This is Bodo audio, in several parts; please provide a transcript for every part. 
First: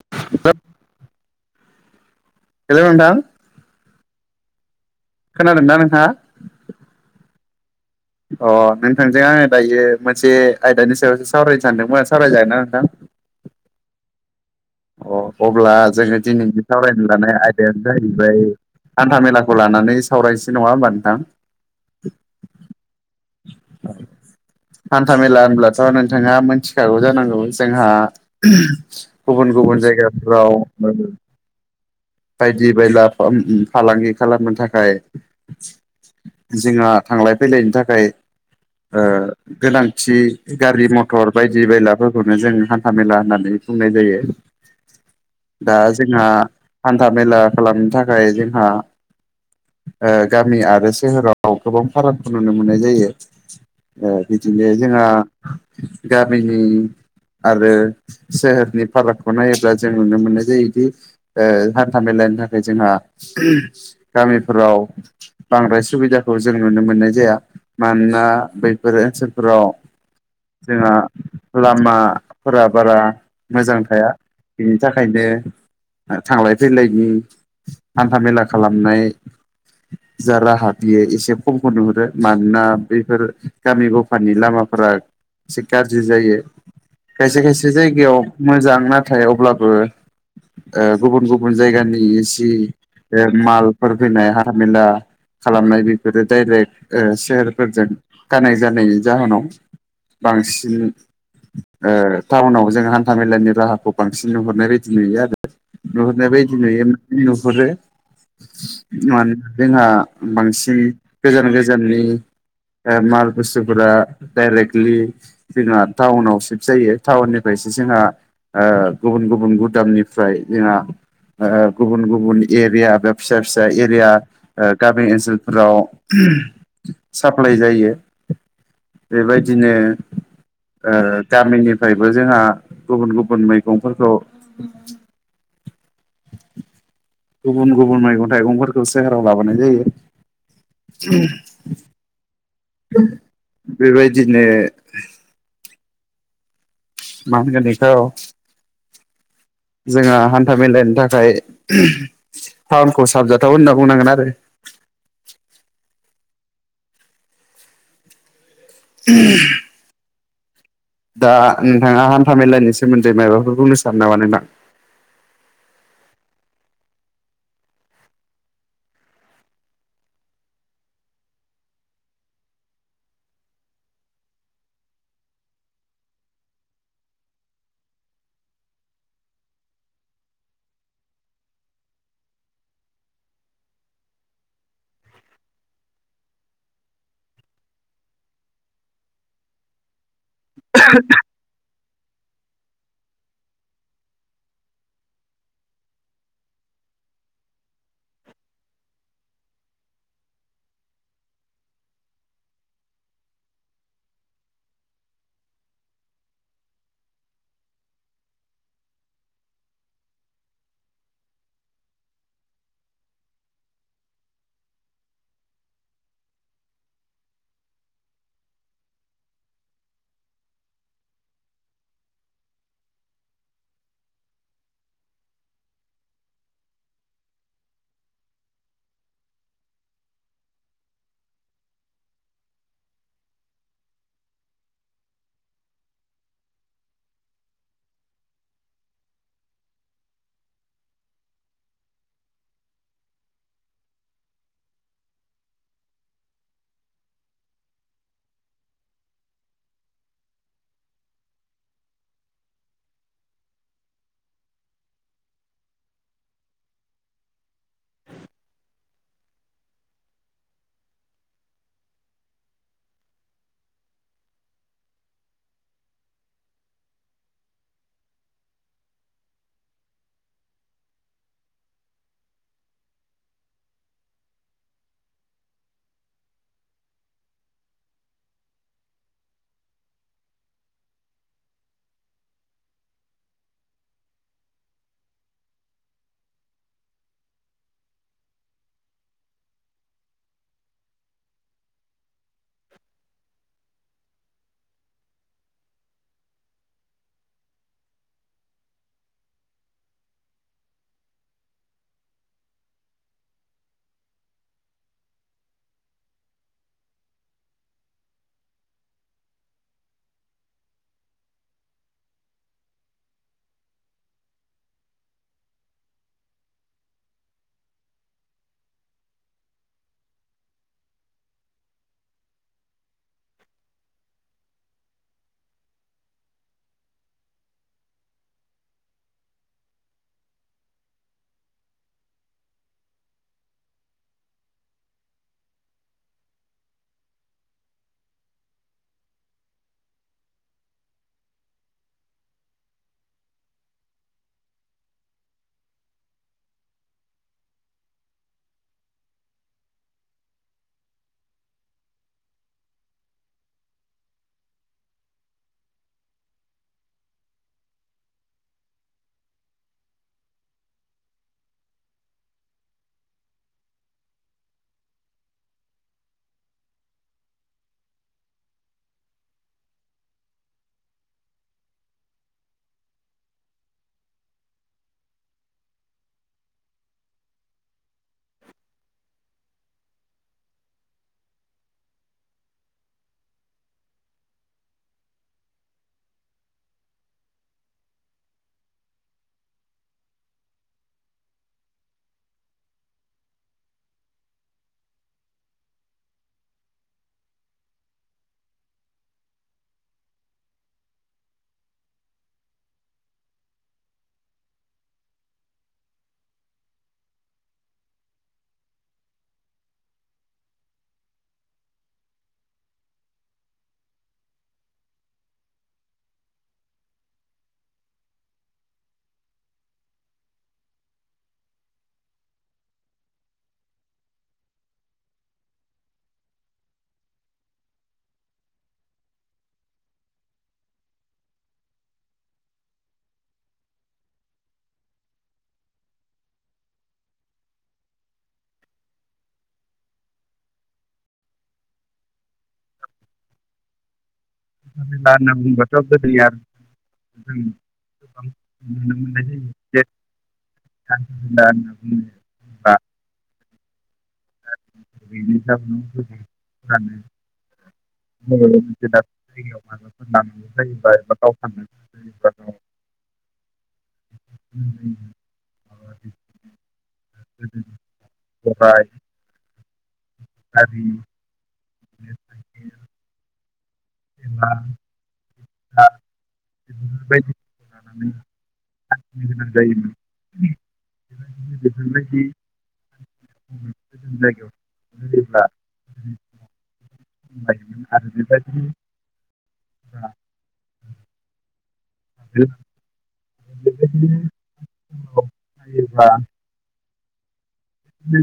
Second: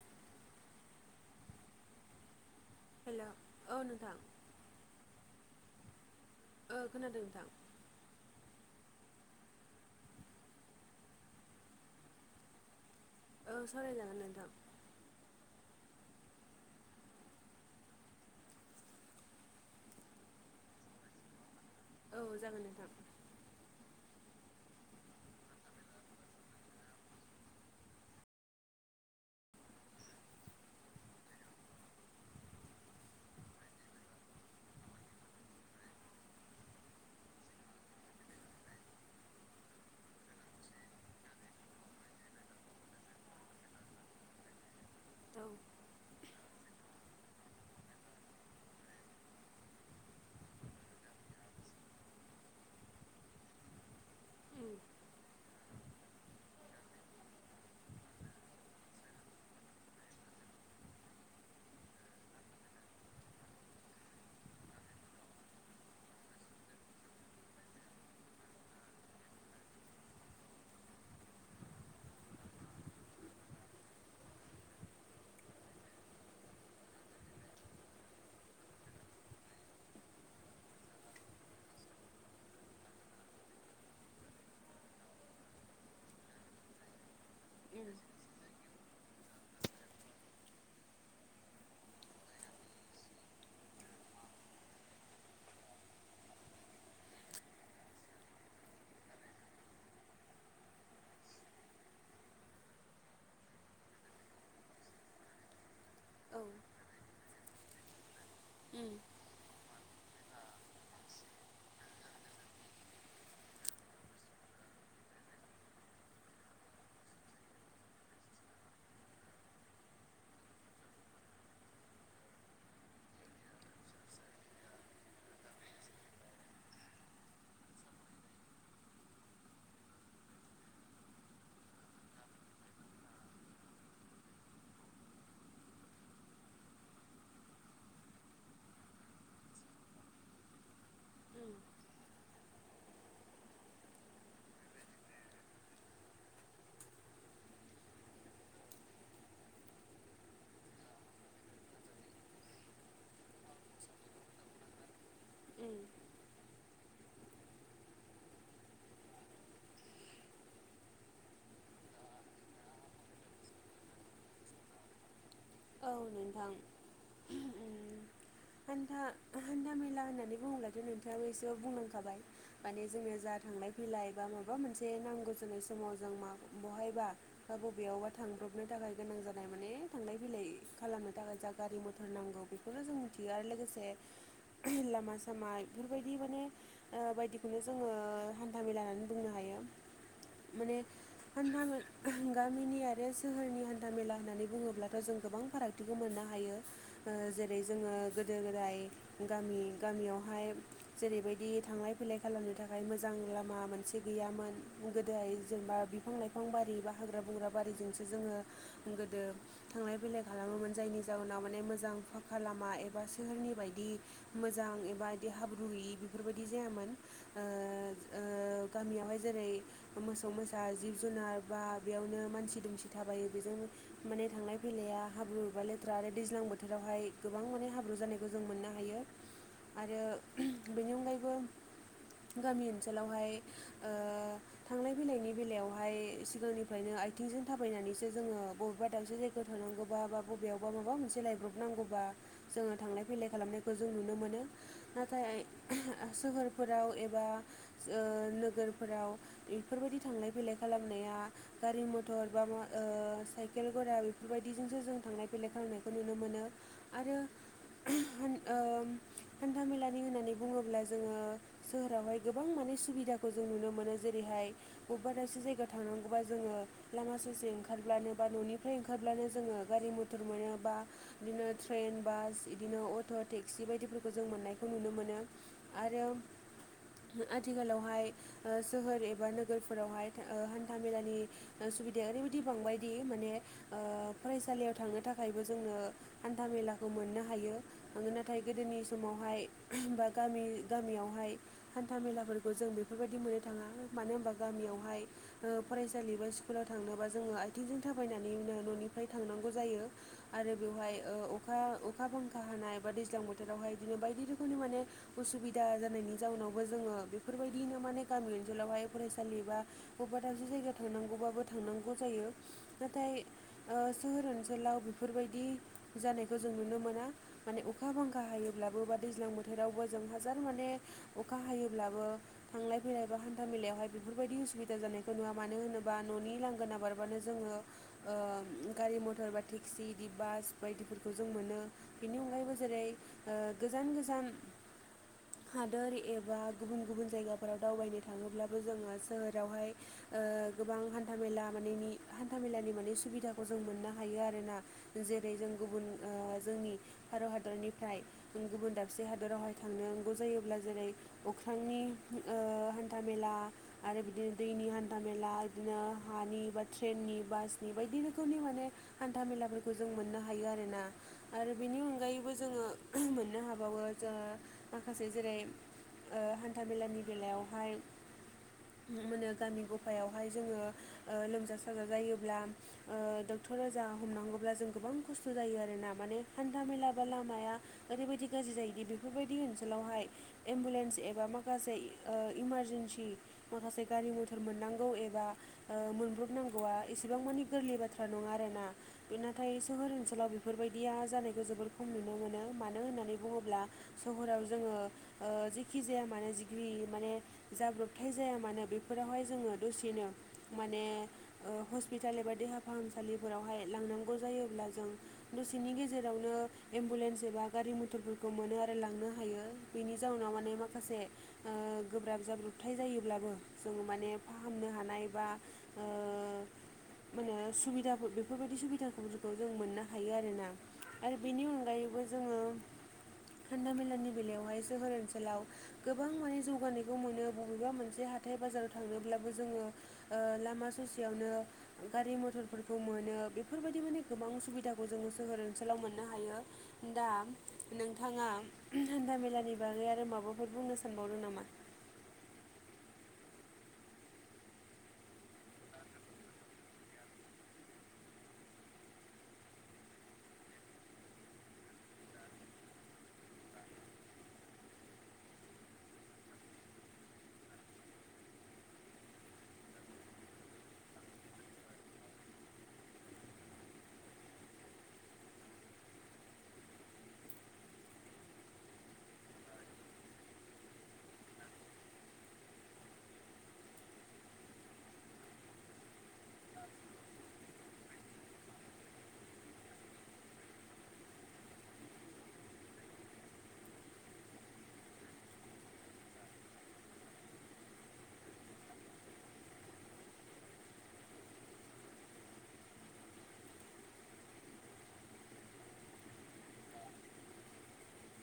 [inaudible] हेलौ! नोंथां। दां। खोनादोंना नोंथांङा? ओ खोनादों नोंथां। अ! नोंथांजों आङो दायो मोनसे आयदानि सायावसो सावरायनो सानदोंमोन सावरायजागोन ना नोंथां? औ सावरायजागोन नोंथां। अ अब्ला जोङो दिनैनि सावरायनो लानाय आयदायानो जाहैबाय। हान्था मेलाखौ लानानै सावरायसै नङा होमबा नोंथां? औ जागोन नोंथां। [inaudible] हान्था मेला होनब्लाथ' नोंथाङा मोनथिखागौ जानांगौ जोंहा गुबुन गुबुन गुबुन जायगाफ्राव बायदि बायला फालांगि खालामनो थाखाय जोंहा थांलाय फैलायनि थाखाय गोनांथि गारि मथर बायदि बायलाफोरखौनो जों हान्था मेला होननानै नाय जायो औ दा जोंहा हान्था मेला खालामनो थाखाय जोंहा गामि आरो सोहोराव गोबां फारागखौ नुनो मोननाय जायो। उम बिदिनो जोंहा गामिनि आरो सोहोरनि फारागखौ नायोब्ला जों नुनो मोननाय जायोदि हान्था मेलानि थाखाय जोंहा गामिफोराव बांद्राय सुबिदाखौ जों नुनो मोननाय जाया मानोना बैफोर ओनसोलफोराव जोंहा लामाफोरा बारा मोजां थाया। बेनि थाखायनो थांलाय फैलायनि हान्था मेला खालामनाय जा राहा बियो एसे खमखौ नुहुरो मानोना बैफोर गामि गफानि लामाफोर सिखार एसे गाज्रि जायो। खायसे खायसे उम जायगायाव मोजां नाथाय अब्लाबो गुबुन गुबुन जायगानि ए सि मालफोर फैनाय हाथामेला खालामनाय बेफोरो डाइरेक्ट सेहेरफोरजों कानेक्ट जानायनि जाहोनाव बांसिन टाउनाव जों हान्था मेलानि राहाखौ बांसिन नुहरनाय बायदि नुयो आरो नुहुरनाय औ उम बायदि नुयो नुहुरो मानोना जोंहा बांसिन गोजान गोजाननि माल बुस्तुफोरा डायरेक्टलि जोंहा टाउनाव सिफ्ट जायो टाउननिफ्राय से जोंहा गुबुन गुबुन गुदामनिफ्राय जोंहा गुबुन गुबुन एरिया बा फिसा फिसा एरिया गामि ओनसोलफोराव साप्लाय जायो बेबायदिनो गामिनिफ्रायबो जोंहा गुबुन गुबुन मैगंफोरखौ गुबुन गुबुन मैगं थाइगंफोरखौ सोहोराव लाबोनाय जायो उम। बेबायदिनो मा होनगोन बिखौ जोंहा हान्था मेेलनि थाखाय फार्नखौ साबजाथाव होनना बुंनांगोन आरो। उम। [unintelligible] दा नोंथाङा हान्था मेलानि सोमोन्दै माबाफोरखौनो सानो नामा नामा। औ नोंथां। हान्था हान्था मेला होननानै बुङोब्लाथ' नोंथाङाबो एसे बुंनांखाबाय माने जोंनो जा थांलाय फैलाय बा माबा मोनसे नांगौ जोनाय समाव जों म बहायबा बा बबेयावबा थां ग्रुपनो थाखाय गोनां जानाय माने थांनाय बिलाइ खालामनो थाखाय जा गारि मथर नांगौ बेखौनो जों मिथियो आरो लोगोसे लामा सामा बेफोरबायदि माने ओ बायदिखौनो जोङो हान्थामेला होननानै बुंनो हायो। माने हान्था मे गामिनि आरो सोहोरनि हान्था मेला होननानै बुङोब्ला जों गोबां फारागथिखौ मोननो हायो ओ जेरै जोङो गोदो गोदाय गामि गा गामियावहाय जेरैबायदि थांलाय फैलाय खालामनो थाखाय मोजां लामा मोनसे गैयामोन। गोदोहाय जेनेबा बिफां लाइफां बारि बा हाग्रा बंग्रा बारिजोंसो जोङो गोदो थांलाय फैलाय खालामोमोन जायनि जााहनाव माने मोजां फाखा लामा एबा सोहोरनि बायदि मोजां रां एबा बिदि हाब्रु गैयि बेफोरबायदि जायामोन ओ ओ गामियावहाय जेरै- मोसौ मोसा जिब जुनार बा बेयावनो मानसि दुमसि थाबायो बेजों माने थांनाय फैलाया हाब्रु एबा लेथ्रा आरो दैज्लां बोथोरावहाय गोबां माने हाब्रु जानायखौ जों मोननो हायो। आरो बेनि अनगायैबो गामि ओनसोलावहाय ओ थांलाय फैलायनि बेलायावहाय सिगांनिफ्रायनो आथिंजों थाबायनानैसोङो बबेबा दाबसे जाय थांनांगौबा बा बबेयावबा माबा मोनसे लायब्रब नांगौबा जोङो थांलाय फैलाय खालामनायखौ जों नुनो मोनो। नाथाय सोहोरफोराव एबा ओ नोगोरफोराव बेफोरबायदि थांलाय फैलाय खालामनाया गारि मटर बा मा ओ साइकेलफोरा बे बेबायदिजोंसो जों थांलाय फैलाय खालामनायखौ नुनो मोनो आरो। ओ हान्थामेलानि होननानै बुङोब्ला जोङो सोहोरावहाय गोबां मान सि सुबिदाखौ जों नुनो मोनो। जेरैहाय बबेबा दाबसे जायगायाव थांनांगौबा जोङो लामा सासे ओं खारब्लानो बा न'निफ्राय ओंखारब्लानो जोङो गारि मथर मोनो बा बिदिनो ट्रेन बास बिदिनो अट' टेक्सि बायदि फोरखौ जों मोननायखौ नुनो मोनो। आरो आथिखालावहाय ओ सोहोर एबा नोगोरफोरावहाय ओ हान्था मेलानि सुबिदाया ओरैबायदि बांबायदि माने [inaudible] फरायसालियाव थांनो थाखायबो जोंनो हान्था मेलाखौ मोननो हायो। मानो नाथाय गोदोनि समाव हाय गामि बा गामियावहाय हान्था मेलाफोरखौ जों बेफोरबायदि मोननो थाङा मानो ओमबा गामियावहाय ओ फरायसालि बा स्कुलाव थांनोबा जोङो आथिंजों थाबायनानैनो न'निफ्राय थांनांगौ जायो। आरो ओ बेवहाय अखा अखा बांखा हानाय बा दैज्लां बोथोरावहाय बायदिनो बायदि रोखोमनि माने असुबिदा जानायनि जाउनावबो जोङो बेफोरबायदिनो माने गामि ओनसोलाव बेहाय फरायसालि बा बबेबा दाबसे जायगायाव थांनांगौबाबो थांनांगौ जायो। नाथाय ओ [inaudible] सोहोर ओनसोलाव बेफोरबायदि जानायखौ जों नुनो मोना माने अखा बांखा हायोब्लाबो बा दैज्लां बोथोरावबो जों हाजार माने अखा हायोब्लाबो थांलाय फैलाय बा हान्था मेलायावहाय बेफोरबायदि उसुबिदा जानायखौ नुवा मानो होनोब्ला न'नि लांगोन बारबानो जोङो ओ [inaudible] गारि मटर बा टेक्सिदि बास बायदिफोरखौ जों मोनो बेनि अनगायैबो जेरै- गोजान गोजान हादोर एबा गुबुन गुबुन जायगाफोराव दावबायनो थाङोब्लाबो जोङो सोहोरावहाय ओ गोबां हान्था मेला माने हान्थ मेलानि माने सुबिदाखौ जों मोननो हायो आरोना। जेरै जों गुबुन जोंनि भारत हादरनिफ्राय गुबुन दाबसे हादरावहाय थांनांगौ जायोब्ला जेरै अख्रांनि ओ हान्था हान्था मेला आरो बिदिनो दैनि हान्था मेला, बिदिनो हानि, बा ट्रेननि बास बायदि रोखोमनि माने हान्था मेलाफोरखौ जों मोननो हायो आरोना आरो बेनि अनगायैबो जोङो ओ मोननो हाबावो जो माखासे जेरै ओ हान्था मेलानि बेलायावहाय नुनो मोनो गामि गफायावहाय जोङो लोमजा साजा जायोब्ला [inaudible] डक्टरा जा हमनांगौब्ला जों गोबां खस्थ' जायो आरोना माने हान्था मेला बा लामाया रैबाय दि गाज्रि जायोदि बेफोरबायदि ओनसोलावहाय एम्बुलेन्स एबा माखासे इमारजेन्सि माखासे गारि मथर मोननांगौ एबा मोनब्रबनांगौआ एसेबां मानि गोरलै बाथ्रा नङा आरोना बे नाथाय सोहोर ओनसोलाव बेफोर बायदिया जानायखौ जोबोर खम नुनो मोनो। मानो होननानै बुङोब्ला सहराव जोङो ओ जेखि जाया मानो जिग्रि माने जाब्रबथाय जाया मानो बेफोरावहाय जोङो दसेनो माने ओ हस्पिटाल एबा देहा फाहामसालिफोरावहाय लांनांगौ जायोब्ला जों दसेनि गेजेरावनो एम्बुलेन्स एबा बा गारि मथरफोरखौ मोनो आरो लांनो हायो बेनि जाउनाव माने माखासे गोब्राब जाब ब्रबथाय जायोब्लाबो जोङो माने फाहामनो हानाय बा ओ माने सुबिदा बेफोरबायदि सुबिदाफोरखौ जों मोननो हायो आरोना आरो बेनि अनगायैबो जोङो हान्था मेलानि बेलायावहाय सोहोर ओनसोलाव गोबां माने जौगानायखौ मोनो बबेबा मोनसे हाथाय बाजाराव थांनोब्लाबो जोङो लामा ससेयावनो गारि मथरफोरखौ मोनो बेफोरबायदि माने गोबां सुबिदाखौ जोङो सोहोर ओनसोलाव मोननो हायो। दा नोंथाङा हान्था मेलानि बागै आरो माबाफोर बुंनो सानबावदों नामा [inaudible] ' [unintelligible] गोबां नुनो मोननाय जायो [unintelligible] [unintelligible] दा जायगायाव माबाफोर लानांगौ जायोबा एबा गावथारनांगौ जायोबा [inaudible] [unintelligible] गारि [unintelligible] बि बायदि लानानैनो गोनां जायोमोन। बेफोरबायदि [unintelligible] [unintelligible] ह [inaudible] [unintelligible] [inaudible] [unintelligible]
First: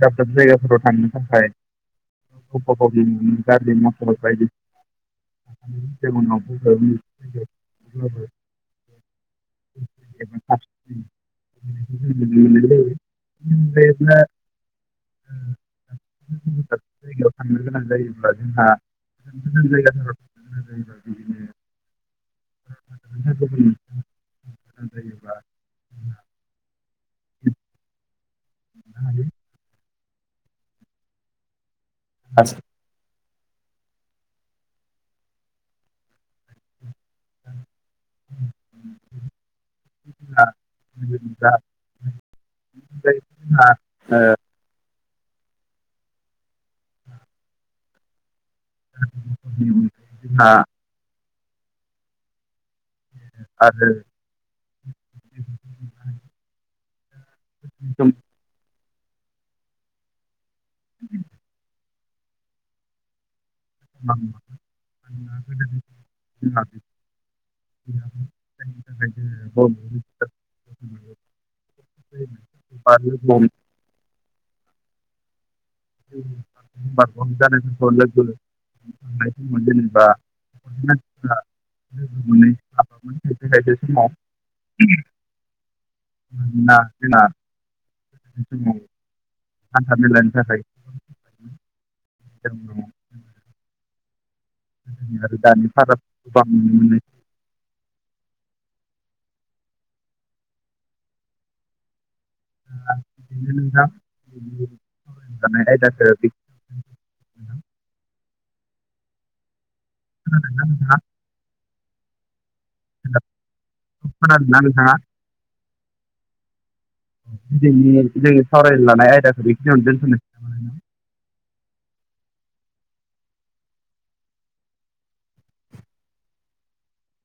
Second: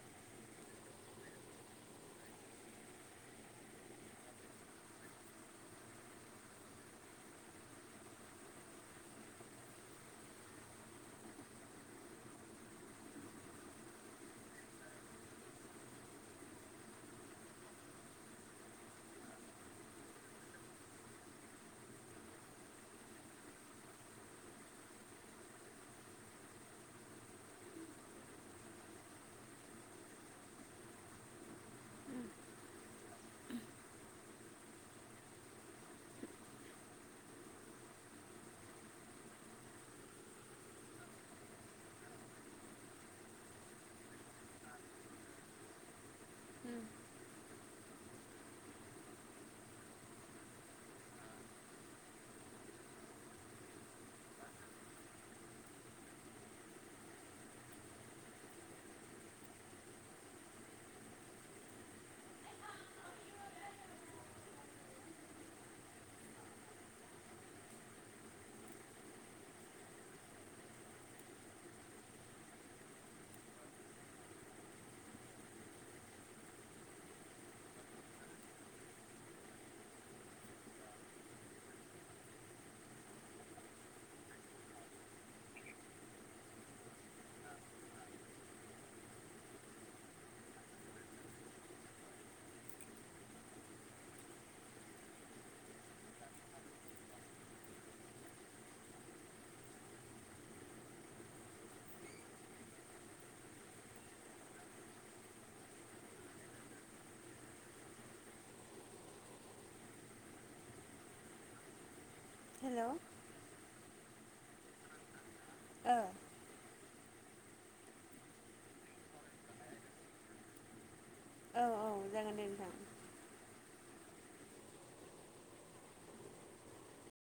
दाब दाब जायगाफोराव थांनो थाखाय गारलि मब गायदि [unintelligible] [unintelligible] [unintelligible] [inaudible] जयाव थांनो गोनां जायोब्ला जोंहा गोजान गोजान जायगाफोर थांनो गोनां जायोब्ला बिदिनो [unintelligible] [unintelligible] जायो [unintelligible] [unintelligible] [unintelligible] [unintelligible] [unintelligible] आरो [inaudible] उ [unintelligible] [unintelligible] [unintelligible] [unintelligible] [unintelligible] जेनेबा [unintelligible] लोगो मोनै खायसे खायसे समाव मोनोना जोंना समाव हान्था मेलानि थाखाय जों गोदोनि आरो दानि फाराग गोबां नुनो मोननाय [unintelligible] आयदाखो [inaudible] खोनादोंना नोंथांआ? हेलौ खोनादोना नोंथांआ ओ दिनिनि जोंनि सावराय लानाय आयदाखौ बेखिनियावनो दोनथ'नोसै ओमबालैय ना? औ औ जागोन दे नोंथां